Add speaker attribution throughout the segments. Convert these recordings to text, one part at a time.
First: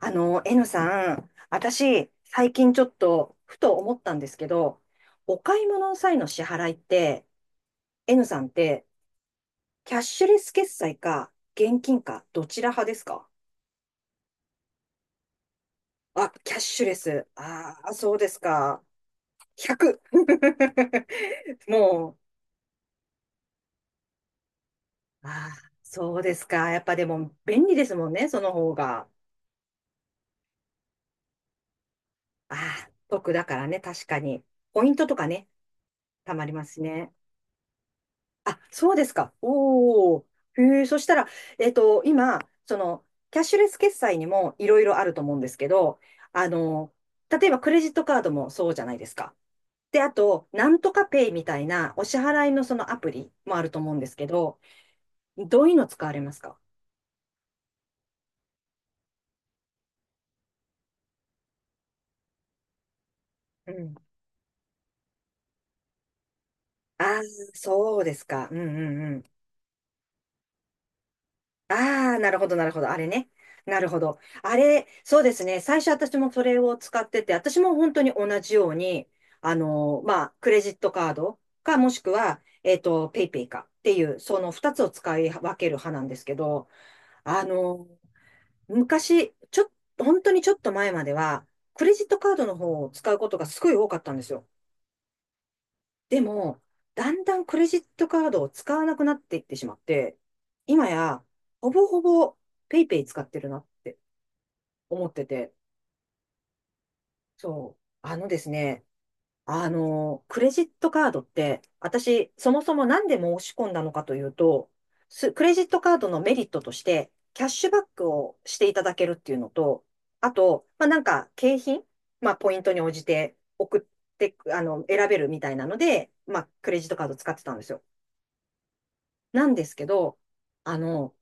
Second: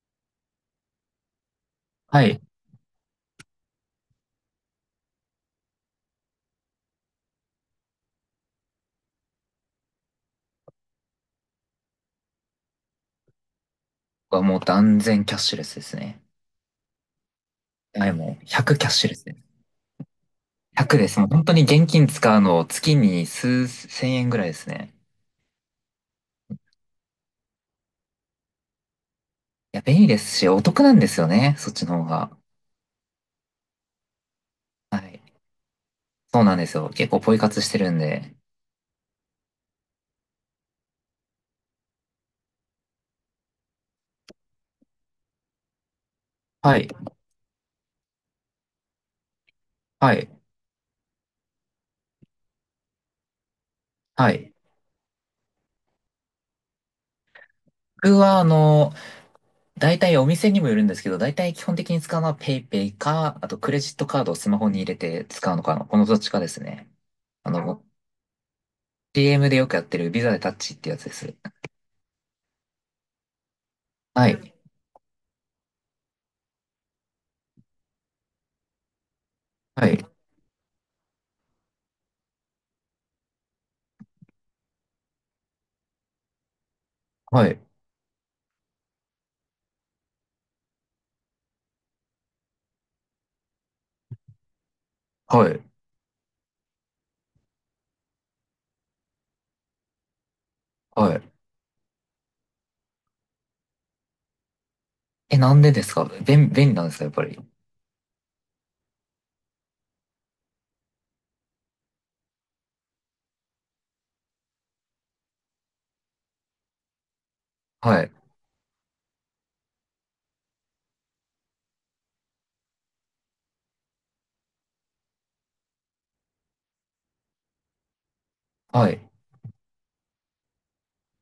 Speaker 1: N さん、私、
Speaker 2: はい。
Speaker 1: 最近ちょっと、ふと思ったんですけど、お買い物の際の支払いって、N さんって、キャッシュレス決済か、現金か、どちら派ですか？
Speaker 2: 僕はもう断然キャッシュレスですね。
Speaker 1: あ、キャッシュレス。ああ、
Speaker 2: はい、
Speaker 1: そうで
Speaker 2: も
Speaker 1: す
Speaker 2: う100
Speaker 1: か。
Speaker 2: キャッシュレスです。
Speaker 1: 100。
Speaker 2: 100 です。もう本当に現金
Speaker 1: も
Speaker 2: 使うの月に数千円ぐらいですね。
Speaker 1: う、ああ、そうですか。やっぱでも、便利ですもんね、その方が。
Speaker 2: いや、便利ですし、お得なんですよね。そっちの方が。
Speaker 1: ああ、得だからね、確かに。ポイン
Speaker 2: は
Speaker 1: トと
Speaker 2: い。
Speaker 1: かね、た
Speaker 2: そう
Speaker 1: まり
Speaker 2: なん
Speaker 1: ま
Speaker 2: です
Speaker 1: すし
Speaker 2: よ。結
Speaker 1: ね。
Speaker 2: 構ポイ活してるんで。
Speaker 1: あ、そうですか。おお。へえ、そしたら、今、キャッシュレス決済にもいろいろあると思うんですけど、あ
Speaker 2: はい。
Speaker 1: の、例えばクレジットカードもそうじゃないですか。で、あ
Speaker 2: はい。
Speaker 1: と、なんとかペイみたいなお支払いのそのアプリもあると思うんですけ
Speaker 2: はい。
Speaker 1: ど、どういうの使われますか？
Speaker 2: 僕は、大体お店にもよるんですけど、大体基本的に使うのは PayPay か、あと
Speaker 1: う
Speaker 2: クレ
Speaker 1: ん。
Speaker 2: ジットカードをスマホに入れて使うのかな。このどっちかですね。
Speaker 1: ああ、
Speaker 2: あの、
Speaker 1: そうですか。うんうん。
Speaker 2: CM でよくやってるビザでタッチってやつです。
Speaker 1: ああ、なるほど、なるほど。あれね。なるほど。
Speaker 2: はい。
Speaker 1: あれ、そうですね。最初私もそれを使ってて、私も本当に同じように、
Speaker 2: はい。
Speaker 1: まあ、クレジットカードか、もしくは、ペイペイかっていう、その二つを使い分ける派なんですけど、あ
Speaker 2: はい。
Speaker 1: のー昔、ちょっ、本当にちょっと前までは、クレジットカードの方を使うことがすごい多かったんですよ。
Speaker 2: はい。
Speaker 1: でも、だんだんクレジットカードを使わなくなっていってしまって、今
Speaker 2: は
Speaker 1: や、
Speaker 2: い。
Speaker 1: ほぼほぼペイペイ使ってるなって思って
Speaker 2: え、
Speaker 1: て、
Speaker 2: なんでですか？便利なんですかやっぱり？
Speaker 1: そう。あのですね、クレジットカードって、私、そもそもなんで申し込んだのかというと、クレジットカードのメリットとして、キャッシュバッ
Speaker 2: は
Speaker 1: ク
Speaker 2: い。
Speaker 1: をしていただけるっていうのと、あと、まあ、なんか、景品、まあ、ポイントに応じて送って、選べるみたいなので、まあ、クレジットカード使ってたんですよ。
Speaker 2: はい。
Speaker 1: なんですけど、あの、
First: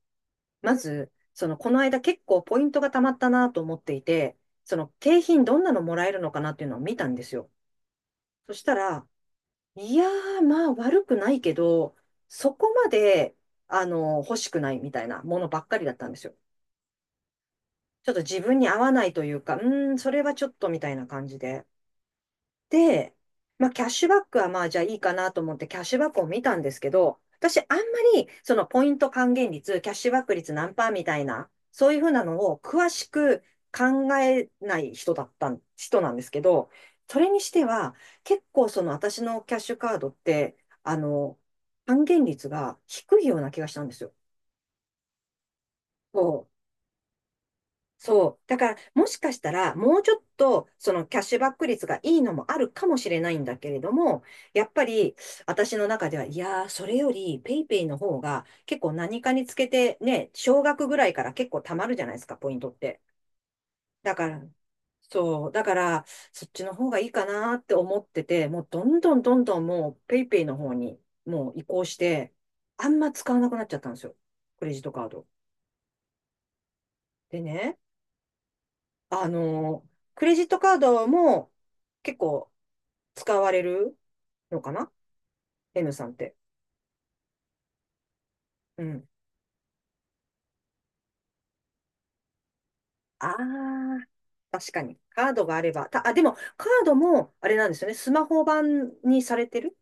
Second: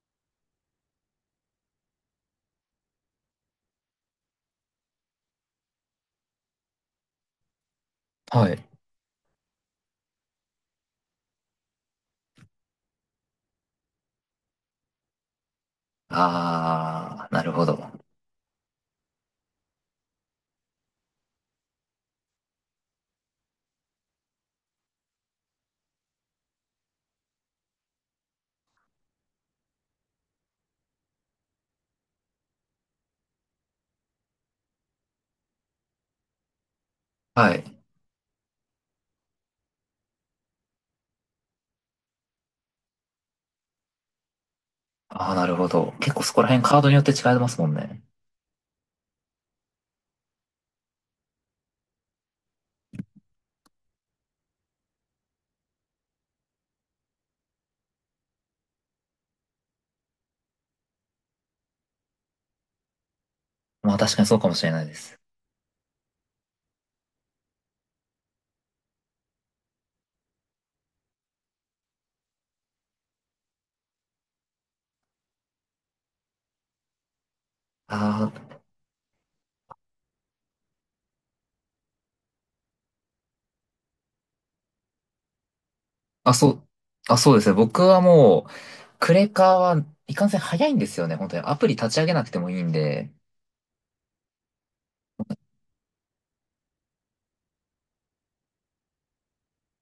Speaker 1: まず、この間結構ポイントがたまったなと思っていて、景品どんなのもらえるのかなっていうのを見たんですよ。
Speaker 2: は
Speaker 1: そし
Speaker 2: い。
Speaker 1: たら、いやー、まあ悪くないけど、そこまで、欲しくないみたいなものばっかりだったんですよ。
Speaker 2: あー、なるほど。
Speaker 1: ちょっと自分に合わないというか、それはちょっとみたいな感じで。で、まあ、キャッシュバックはまあ、じゃあいいかなと思って、キャッシュバックを見たんですけど、私、あんまり、そのポイント還元率、キャッシュバック率何パーみたいな、そういうふうなのを詳しく考えない人だったん、人なんですけど、それにし
Speaker 2: は
Speaker 1: て
Speaker 2: い。
Speaker 1: は、結構その私のキャッシュカードって、あの、還元率が低いような気がしたんですよ。
Speaker 2: あー、なるほど。結構そこら辺カードによって違いますもんね。
Speaker 1: そう。だから、もしかしたら、もうちょっと、そのキャッシュバック率がいいのもあるかもしれないんだけれども、やっぱり、私の中では、いやー、それより、ペイペイの方が、結構何かにつけて、ね、少額ぐらいから結構貯まるじゃないですか、ポイントって。
Speaker 2: まあ
Speaker 1: だ
Speaker 2: 確かに
Speaker 1: か
Speaker 2: そう
Speaker 1: ら、
Speaker 2: かもしれないです。
Speaker 1: そう。だから、そっちの方がいいかなって思ってて、もうどんどんどんどんもう、ペイペイの方に、もう移行して、あんま使わなくなっちゃったんですよ。クレジットカード。でね、
Speaker 2: あー、
Speaker 1: あの、クレジットカードも結構使われるのかな ?N さんっ
Speaker 2: あ、
Speaker 1: て。
Speaker 2: そう、あ、そうですね。僕はもう、
Speaker 1: うん。
Speaker 2: クレカはいかんせん早いんですよね。本当に。アプリ立ち上げなくてもいいんで。
Speaker 1: ああ、確かに。カードがあれば。でも、カードも、あれなんですよね。スマホ版にされてる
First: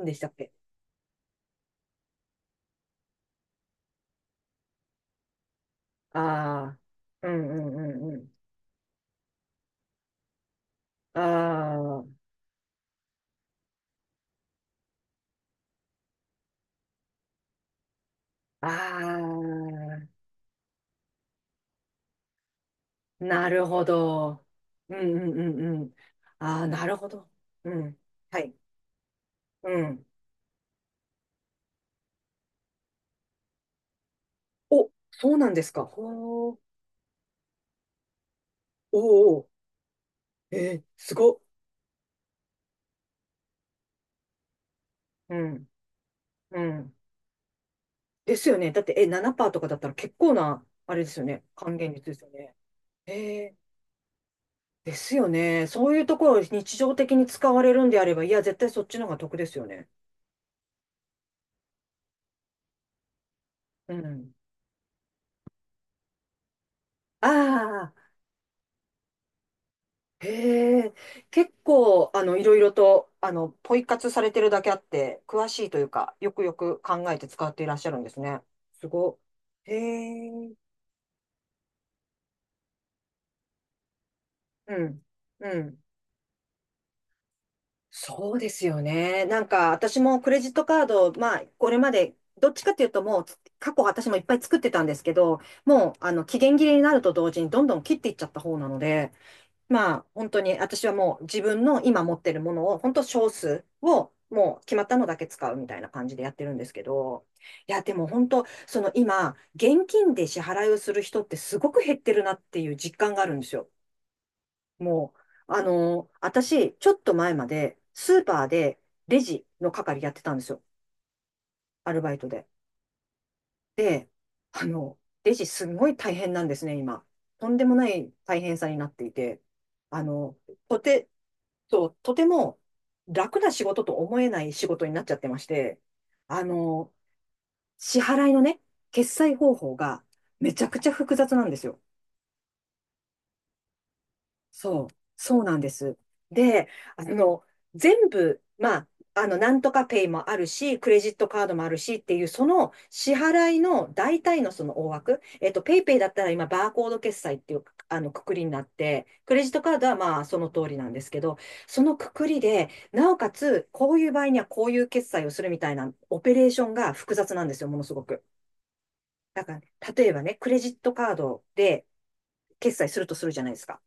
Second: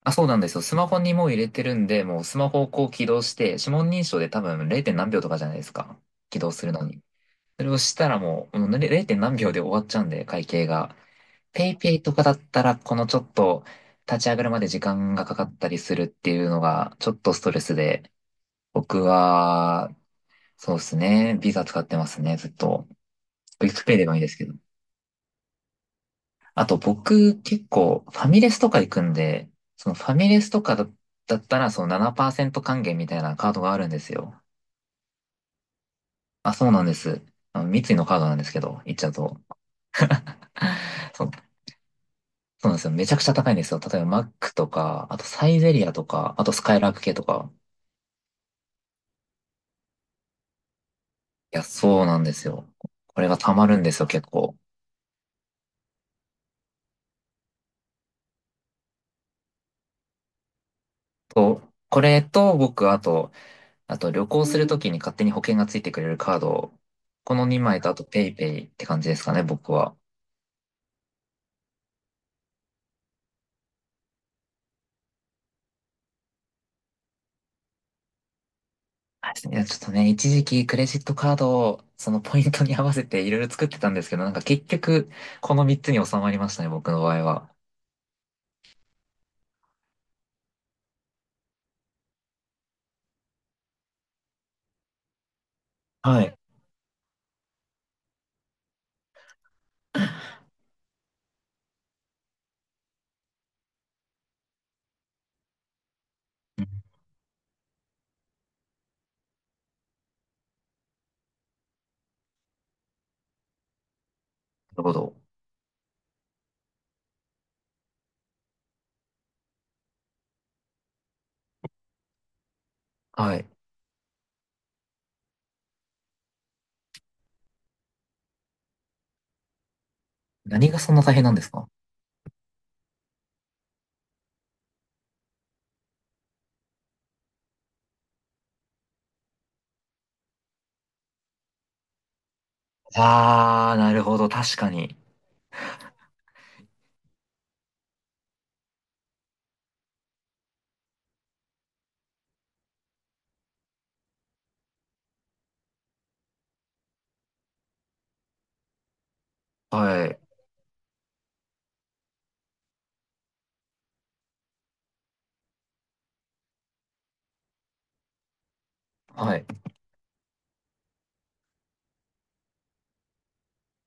Speaker 1: ん
Speaker 2: あ、
Speaker 1: でし
Speaker 2: そう
Speaker 1: たっ
Speaker 2: なんで
Speaker 1: け？
Speaker 2: すよ。スマホにもう入れてるんで、もうスマホをこう起動して、指紋認証で多分 0. 何秒とかじゃないですか。
Speaker 1: あ
Speaker 2: 起動するのに。
Speaker 1: あー、うん
Speaker 2: それ
Speaker 1: うん
Speaker 2: をし
Speaker 1: う
Speaker 2: た
Speaker 1: んう
Speaker 2: ら
Speaker 1: ん。
Speaker 2: もう、もう0何秒で終わっちゃうんで、会計が。ペイペイ
Speaker 1: あ
Speaker 2: とかだったら、このちょっと立ち上がるまで時間がかかったりするっていうのが、ちょっとストレスで、
Speaker 1: あ、
Speaker 2: 僕
Speaker 1: あ
Speaker 2: は、そうですね、ビザ使ってますね、ずっと。
Speaker 1: あ、なる
Speaker 2: クイッ
Speaker 1: ほ
Speaker 2: クペイでもいいです
Speaker 1: ど。
Speaker 2: けど。
Speaker 1: うんうんうんうん。あ
Speaker 2: あ
Speaker 1: あ、
Speaker 2: と
Speaker 1: なるほど。
Speaker 2: 僕、結
Speaker 1: うん。
Speaker 2: 構、ファ
Speaker 1: は
Speaker 2: ミレ
Speaker 1: い。
Speaker 2: スとか行くんで、
Speaker 1: う
Speaker 2: そのフ
Speaker 1: ん。
Speaker 2: ァミレスとかだ、だったら、その7%還元みたいなカードがあるんですよ。
Speaker 1: お、そうなんですか。ほ
Speaker 2: あ、
Speaker 1: う。
Speaker 2: そうなんです。あの三井のカードなんですけど、行っ
Speaker 1: お
Speaker 2: ちゃう
Speaker 1: ー
Speaker 2: と。
Speaker 1: おー。えー、す
Speaker 2: そ
Speaker 1: ご
Speaker 2: の
Speaker 1: っ。
Speaker 2: そうなんですよ。めちゃくちゃ高いんですよ。例えばマックとか、あと
Speaker 1: う
Speaker 2: サイ
Speaker 1: ん。
Speaker 2: ゼリアとか、あと
Speaker 1: う
Speaker 2: スカイラー
Speaker 1: ん。
Speaker 2: ク系とか。
Speaker 1: ですよね。だって、え、7%とかだったら結構な、あれですよね。
Speaker 2: いや、
Speaker 1: 還元
Speaker 2: そ
Speaker 1: 率
Speaker 2: う
Speaker 1: で
Speaker 2: な
Speaker 1: す
Speaker 2: ん
Speaker 1: よ
Speaker 2: です
Speaker 1: ね。
Speaker 2: よ。これが溜
Speaker 1: えー、
Speaker 2: まるんですよ、結構。
Speaker 1: ですよね。そういうところを日常的に使われるんであれば、いや、絶対そっちの方が得ですよね。
Speaker 2: と、これと僕、あと、
Speaker 1: う
Speaker 2: あと旅
Speaker 1: ん。
Speaker 2: 行するときに勝手に保険がついてくれるカード、この2枚と
Speaker 1: あ
Speaker 2: あと
Speaker 1: あ、
Speaker 2: ペイペイって感じですかね、僕は。
Speaker 1: へえ。結構、いろいろと、ポイ活されてるだけあって、詳しいというか、よくよく考えて使っていらっしゃるんですね。すごっ。
Speaker 2: はいですね。いや、ち
Speaker 1: へ
Speaker 2: ょっとね、一時
Speaker 1: え。
Speaker 2: 期クレジットカードをそのポイントに合わせていろいろ作ってたんですけど、なんか結
Speaker 1: うん。
Speaker 2: 局、こ
Speaker 1: う
Speaker 2: の3
Speaker 1: ん。
Speaker 2: つに収まりましたね、僕の場合は。
Speaker 1: そうですよね。なんか私もクレジットカード、まあこれまでどっちかっていうともうつ過去私もいっぱい作ってたんですけど、もう
Speaker 2: はい。
Speaker 1: 期
Speaker 2: な
Speaker 1: 限切れになると同時にどんどん切っていっちゃった方なので、まあ本当に私はもう自分の今持ってるものを本当少数をもう決まったのだけ使うみたいな感じでやってるんですけど、いやでも本当その今現金で支払いをする人ってすごく減ってるなっていう実感があるんですよ。
Speaker 2: るほ
Speaker 1: も
Speaker 2: ど。
Speaker 1: う、私、ちょっと前まで、スーパーでレジの係やってたんですよ。アルバイトで。
Speaker 2: はい。
Speaker 1: で、あの、レジすごい大変なんですね、今。とんでもない大変さになっていて、あの、
Speaker 2: 何
Speaker 1: と
Speaker 2: がそんな
Speaker 1: て、
Speaker 2: 大変なんですか？
Speaker 1: そう、とても楽な仕事と思えない仕事になっちゃってまして、あの、支払いのね、決済方法がめちゃくちゃ複雑なんですよ。
Speaker 2: ああ、なるほど。確か
Speaker 1: そう、
Speaker 2: に。
Speaker 1: そうなんです。で、あの、全部、まあ、なんとかペイもあるし、クレジットカードもあるしっていう、その支払いの大体のその大枠、ペイペイだったら今、バーコード決済っていう、くくりになって、クレジットカードは
Speaker 2: は
Speaker 1: ま
Speaker 2: い。
Speaker 1: あ、その通りなんですけど、そのくくりで、なおかつ、こういう場合にはこういう決済をするみたいな、オペレーションが複雑なんですよ、ものすごく。
Speaker 2: は
Speaker 1: だ
Speaker 2: い。
Speaker 1: から、例えばね、クレジットカードで決済するとするじゃないですか。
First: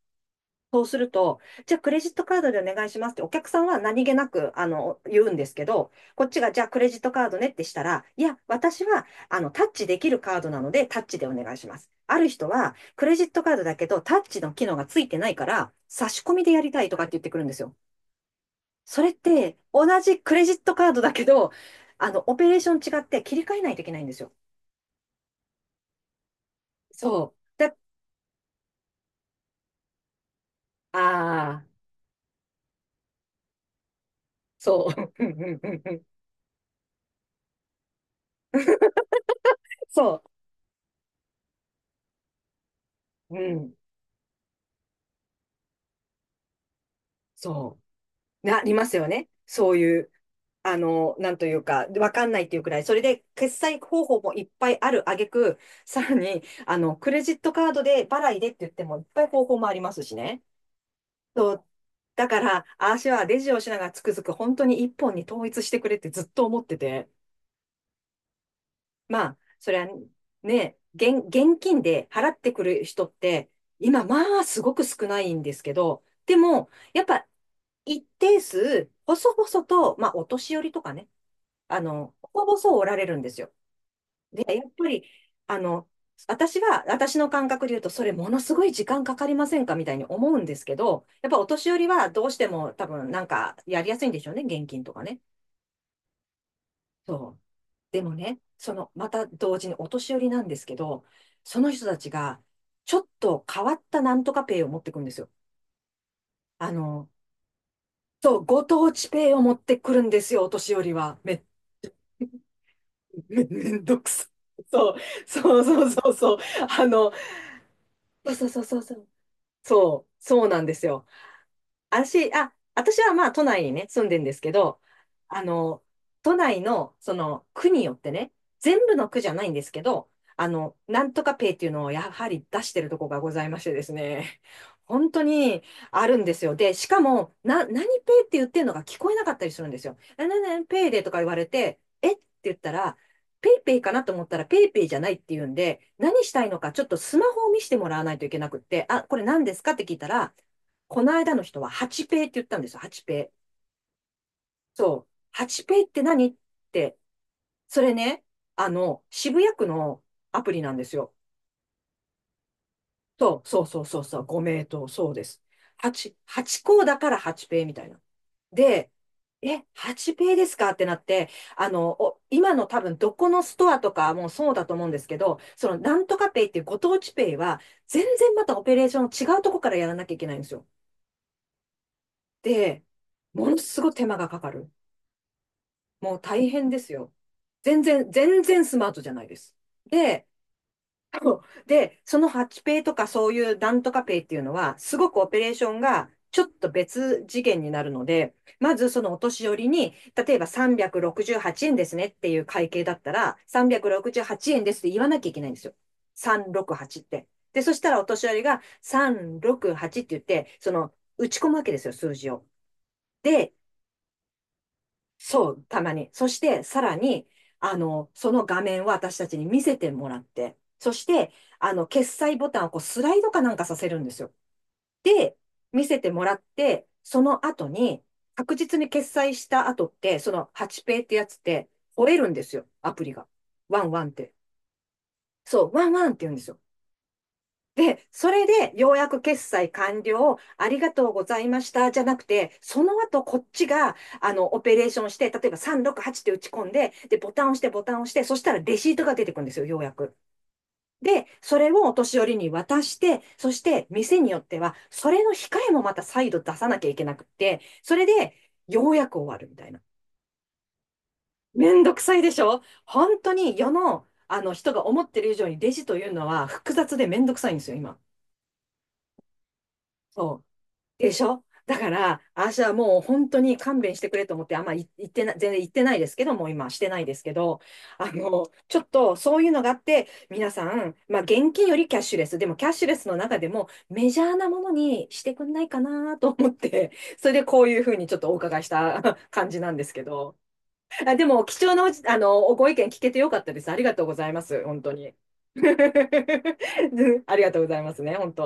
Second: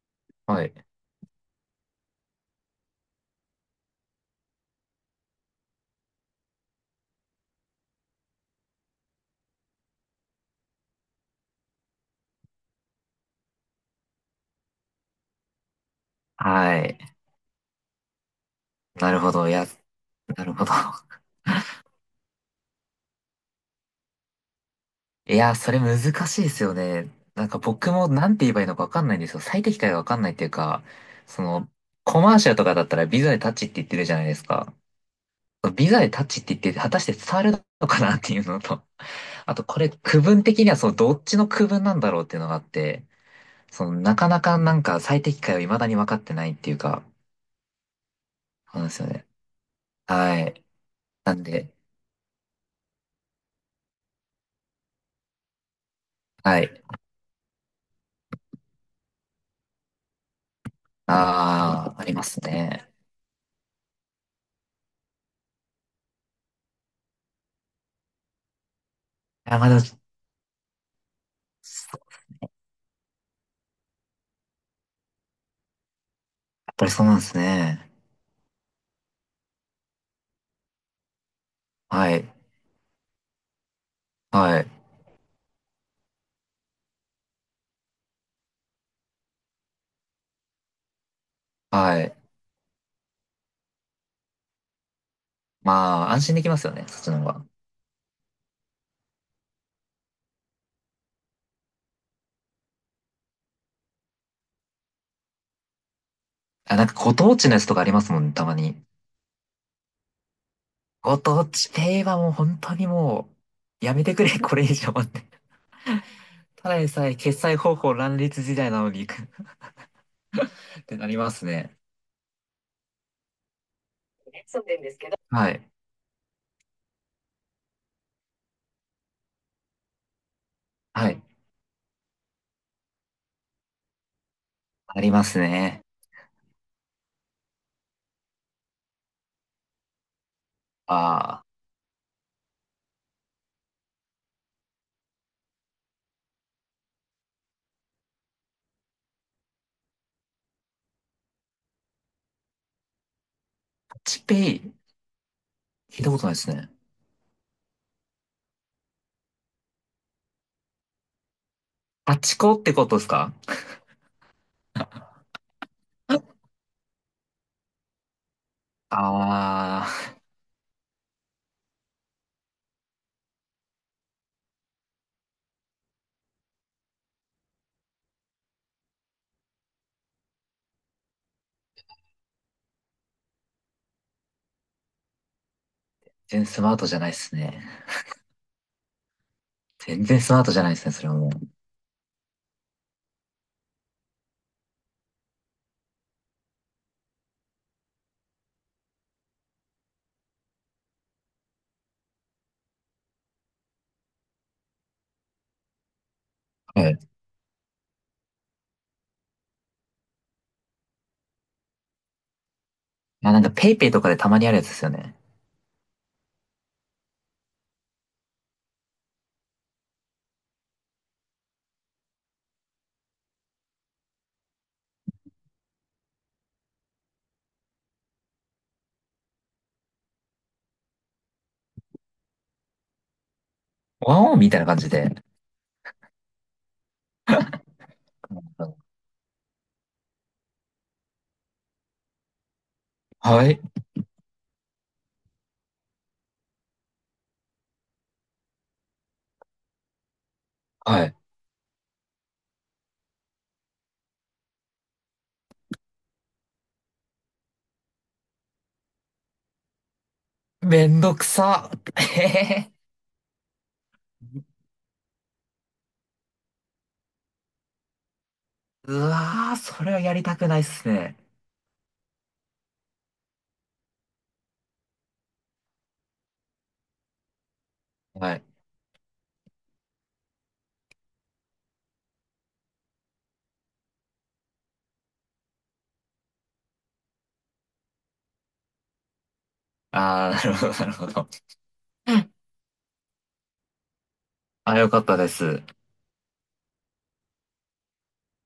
Speaker 2: はい。
Speaker 1: そうすると、じゃあクレジットカードでお願いしますって、お客さんは何気なく、言うんですけど、こっちが、じゃあクレジットカードねってしたら、いや、私は、タッチできるカードなので、タッチでお願いします。ある人は、クレジットカードだけど、タッチの機能がついてないから、差し込みでやり
Speaker 2: は
Speaker 1: たいと
Speaker 2: い。
Speaker 1: かって言ってくるんですよ。それ
Speaker 2: な
Speaker 1: っ
Speaker 2: るほど。い
Speaker 1: て、
Speaker 2: や、
Speaker 1: 同じク
Speaker 2: な
Speaker 1: レジ
Speaker 2: る
Speaker 1: ッ
Speaker 2: ほど。
Speaker 1: トカードだけ ど、オペレーション違って切り替えないといけないんですよ。
Speaker 2: いや、それ難しいですよね。
Speaker 1: そ
Speaker 2: なん
Speaker 1: う。
Speaker 2: か僕もなんて言えばいいのかわかんないんですよ。最適解がわかんないっていうか、そ
Speaker 1: ああ、
Speaker 2: の、コマーシャルとかだったらビザでタッチって言ってるじゃないですか。
Speaker 1: そう。
Speaker 2: ビザ でタッチって言って、果たして伝わるのかなっていうのと、あとこれ区
Speaker 1: そ
Speaker 2: 分的にはそう、どっちの区分なんだろうっていうのがあって、
Speaker 1: う。うん。
Speaker 2: その、なかなかなんか最適解を未だに分かってないっていうか、
Speaker 1: そう。
Speaker 2: そ
Speaker 1: り
Speaker 2: うな
Speaker 1: ま
Speaker 2: んで
Speaker 1: す
Speaker 2: す
Speaker 1: よ
Speaker 2: よね。
Speaker 1: ね。そういう、
Speaker 2: はい。
Speaker 1: な
Speaker 2: な
Speaker 1: ん
Speaker 2: ん
Speaker 1: という
Speaker 2: で、
Speaker 1: か、わかんないっていうくらい。それで、決済方法もいっぱいある挙句、さらに、
Speaker 2: はい。
Speaker 1: クレジットカードで払いでって言っても、いっぱい方法もありますしね。そう。
Speaker 2: ああ、ありま
Speaker 1: だか
Speaker 2: す
Speaker 1: ら、
Speaker 2: ね。
Speaker 1: あーしはレジをしながらつくづく本当に一本に統一してくれってずっと思ってて。まあ、
Speaker 2: あ、ま
Speaker 1: そ
Speaker 2: だ、
Speaker 1: れ
Speaker 2: や
Speaker 1: はね、現金で払ってくる人って、今、まあ、すごく少ないんですけど、でも、
Speaker 2: っぱり
Speaker 1: やっ
Speaker 2: そうなんで
Speaker 1: ぱ、
Speaker 2: すね。
Speaker 1: 一定数、細々と、まあ、お年寄りとかね、
Speaker 2: はい。
Speaker 1: 細々おられるんですよ。で、
Speaker 2: は
Speaker 1: やっ
Speaker 2: い。
Speaker 1: ぱり、あの、私の感覚で言うと、それものすごい時間かかりませんかみたいに思うんですけど、やっぱお年寄り
Speaker 2: は
Speaker 1: は
Speaker 2: い。
Speaker 1: どうしても多分なんかやりやすいんでしょうね、現金とかね。
Speaker 2: まあ、安心できますよね、そっちの方
Speaker 1: そう。
Speaker 2: が。
Speaker 1: でもね、また同時にお年寄りなんですけど、その人たちが、ちょっと変わったなんとかペイを持ってくるんですよ。あ
Speaker 2: あ、なんか
Speaker 1: の、
Speaker 2: ご当地のやつとかありますもんね、
Speaker 1: そう、
Speaker 2: たま
Speaker 1: ご
Speaker 2: に。
Speaker 1: 当地ペイを持ってくるんですよ、お年寄りは。
Speaker 2: ご当地ペイはもう本当にも
Speaker 1: めん
Speaker 2: う、や
Speaker 1: ど
Speaker 2: め
Speaker 1: く
Speaker 2: て
Speaker 1: さ
Speaker 2: くれ、こ
Speaker 1: い。
Speaker 2: れ以
Speaker 1: そ
Speaker 2: 上
Speaker 1: う、
Speaker 2: って。
Speaker 1: そうそうそうそう。
Speaker 2: ただ
Speaker 1: あ
Speaker 2: でさ
Speaker 1: の、
Speaker 2: え決済方法乱
Speaker 1: そう
Speaker 2: 立
Speaker 1: そう
Speaker 2: 時
Speaker 1: そう
Speaker 2: 代
Speaker 1: そう
Speaker 2: なの
Speaker 1: そ
Speaker 2: に っ
Speaker 1: う。そう、そうなんです
Speaker 2: て
Speaker 1: よ。
Speaker 2: なりますね。
Speaker 1: 私はまあ都内にね、住んでんですけ
Speaker 2: 住んで
Speaker 1: ど、
Speaker 2: んですけど、
Speaker 1: あ
Speaker 2: はい。
Speaker 1: の、都内のその区によってね、全部の区じゃないんですけど、な
Speaker 2: は
Speaker 1: ん
Speaker 2: い。
Speaker 1: とかペイっていうのをやはり出してるとこがございましてですね、
Speaker 2: あり
Speaker 1: 本当
Speaker 2: ます
Speaker 1: に
Speaker 2: ね。
Speaker 1: あるんですよ。で、しかも、何ペイって言ってるのが聞こえなかったりするんですよ。な、な、な、ペイでとか言わ
Speaker 2: ああ、
Speaker 1: れて、えって言ったら、ペイペイかなと思ったらペイペイじゃないって言うんで、何したいのかちょっとスマホを見せてもらわないといけなくって、あ、これ何ですかって聞いたら、この間の人は8ペイって言ったんですよ、8ペイ。
Speaker 2: タッチペイ、
Speaker 1: そう。8ペイっ
Speaker 2: 聞
Speaker 1: て
Speaker 2: いたこと
Speaker 1: 何
Speaker 2: ない
Speaker 1: っ
Speaker 2: ですね。
Speaker 1: て、それね、渋谷区のアプリなんですよ。
Speaker 2: タッチコってことですか？
Speaker 1: そう、そうそうそうそう、ご名答、そうです。8校だから8ペイみたいな。で、え、
Speaker 2: あ
Speaker 1: 8
Speaker 2: あ、
Speaker 1: ペイですかってなって、お今の多分どこのストアとかもそうだと思うんですけど、そのなんとかペイっていうご当地ペイは、全然またオペレーション違うとこからやらなきゃいけないんですよ。で、ものすごい手間がかかる。もう
Speaker 2: 全然
Speaker 1: 大
Speaker 2: ス
Speaker 1: 変
Speaker 2: マー
Speaker 1: で
Speaker 2: ト
Speaker 1: す
Speaker 2: じゃない
Speaker 1: よ。
Speaker 2: ですね。
Speaker 1: 全然、全然スマートじゃないです。
Speaker 2: 全然
Speaker 1: で、
Speaker 2: スマートじゃないですね、それは もう。
Speaker 1: で、その8ペイとかそういうなんとかペイっていうのは、すごくオペレーションがちょっと別次元になるので、まずそのお年寄りに、例えば368円ですねっていう会計だったら、368円ですって言わなきゃいけないんですよ。
Speaker 2: は
Speaker 1: 368
Speaker 2: い。
Speaker 1: って。で、そしたらお年寄りが368って言って、その打ち込むわけですよ、数字を。
Speaker 2: あ、なんか
Speaker 1: で、
Speaker 2: ペイペイとかでたまにあるやつですよね。
Speaker 1: そう、たまに。そして、さらに、その画面を私たちに見せてもらって、そして、決済ボタンをこうスライドかなんかさせるんですよ。で、見せてもらって、その後に、確実に決済した後って、その8ペイってやつって、吠えるんですよ、アプリが。ワンワンっ
Speaker 2: ワン
Speaker 1: て。
Speaker 2: オンみたいな感じで。
Speaker 1: そう、ワンワンって言うんですよ。で、それで、ようやく決済完了、ありがとうございました、じゃなくて、その後、こ
Speaker 2: は
Speaker 1: っ
Speaker 2: い。
Speaker 1: ちが、オペレーションして、例えば368って打ち込んで、で、ボタンを押して、ボタンを押して、そしたらレシートが出てくるんですよ、ようやく。
Speaker 2: はい。
Speaker 1: で、それをお年寄りに渡して、そして、店によっては、それの控えもまた再度出さなきゃいけなくって、それで、ようやく終わるみたいな。
Speaker 2: めんどくさ。
Speaker 1: めんど く
Speaker 2: え
Speaker 1: さい
Speaker 2: へ
Speaker 1: でしょ、
Speaker 2: へ
Speaker 1: 本当に世の、あの人が思ってる以上にレジというのは複雑でめんどくさいんですよ、今。
Speaker 2: うわー、それはやりた
Speaker 1: そう
Speaker 2: くないっす
Speaker 1: で
Speaker 2: ね。
Speaker 1: しょ、だから、私はもう本当に勘弁してくれと思って、あんまい言ってな、全然言ってないですけど、もう今してないですけど、
Speaker 2: はい。
Speaker 1: ちょっとそういうのがあって、皆さん、まあ現金よりキャッシュレス、でもキャッシュレスの中でもメジャーなものにしてくんないかなと思って、それでこういうふうにちょっとお伺いした 感じなんですけ
Speaker 2: ああ、
Speaker 1: ど、
Speaker 2: なるほど、なるほ
Speaker 1: あ、で
Speaker 2: ど。
Speaker 1: も貴重なおじ、あの、ご意見聞けてよかったです。ありがとうございます。
Speaker 2: あ、
Speaker 1: 本
Speaker 2: よ
Speaker 1: 当
Speaker 2: かっ
Speaker 1: に。
Speaker 2: たです。
Speaker 1: ありがとうございますね、本当。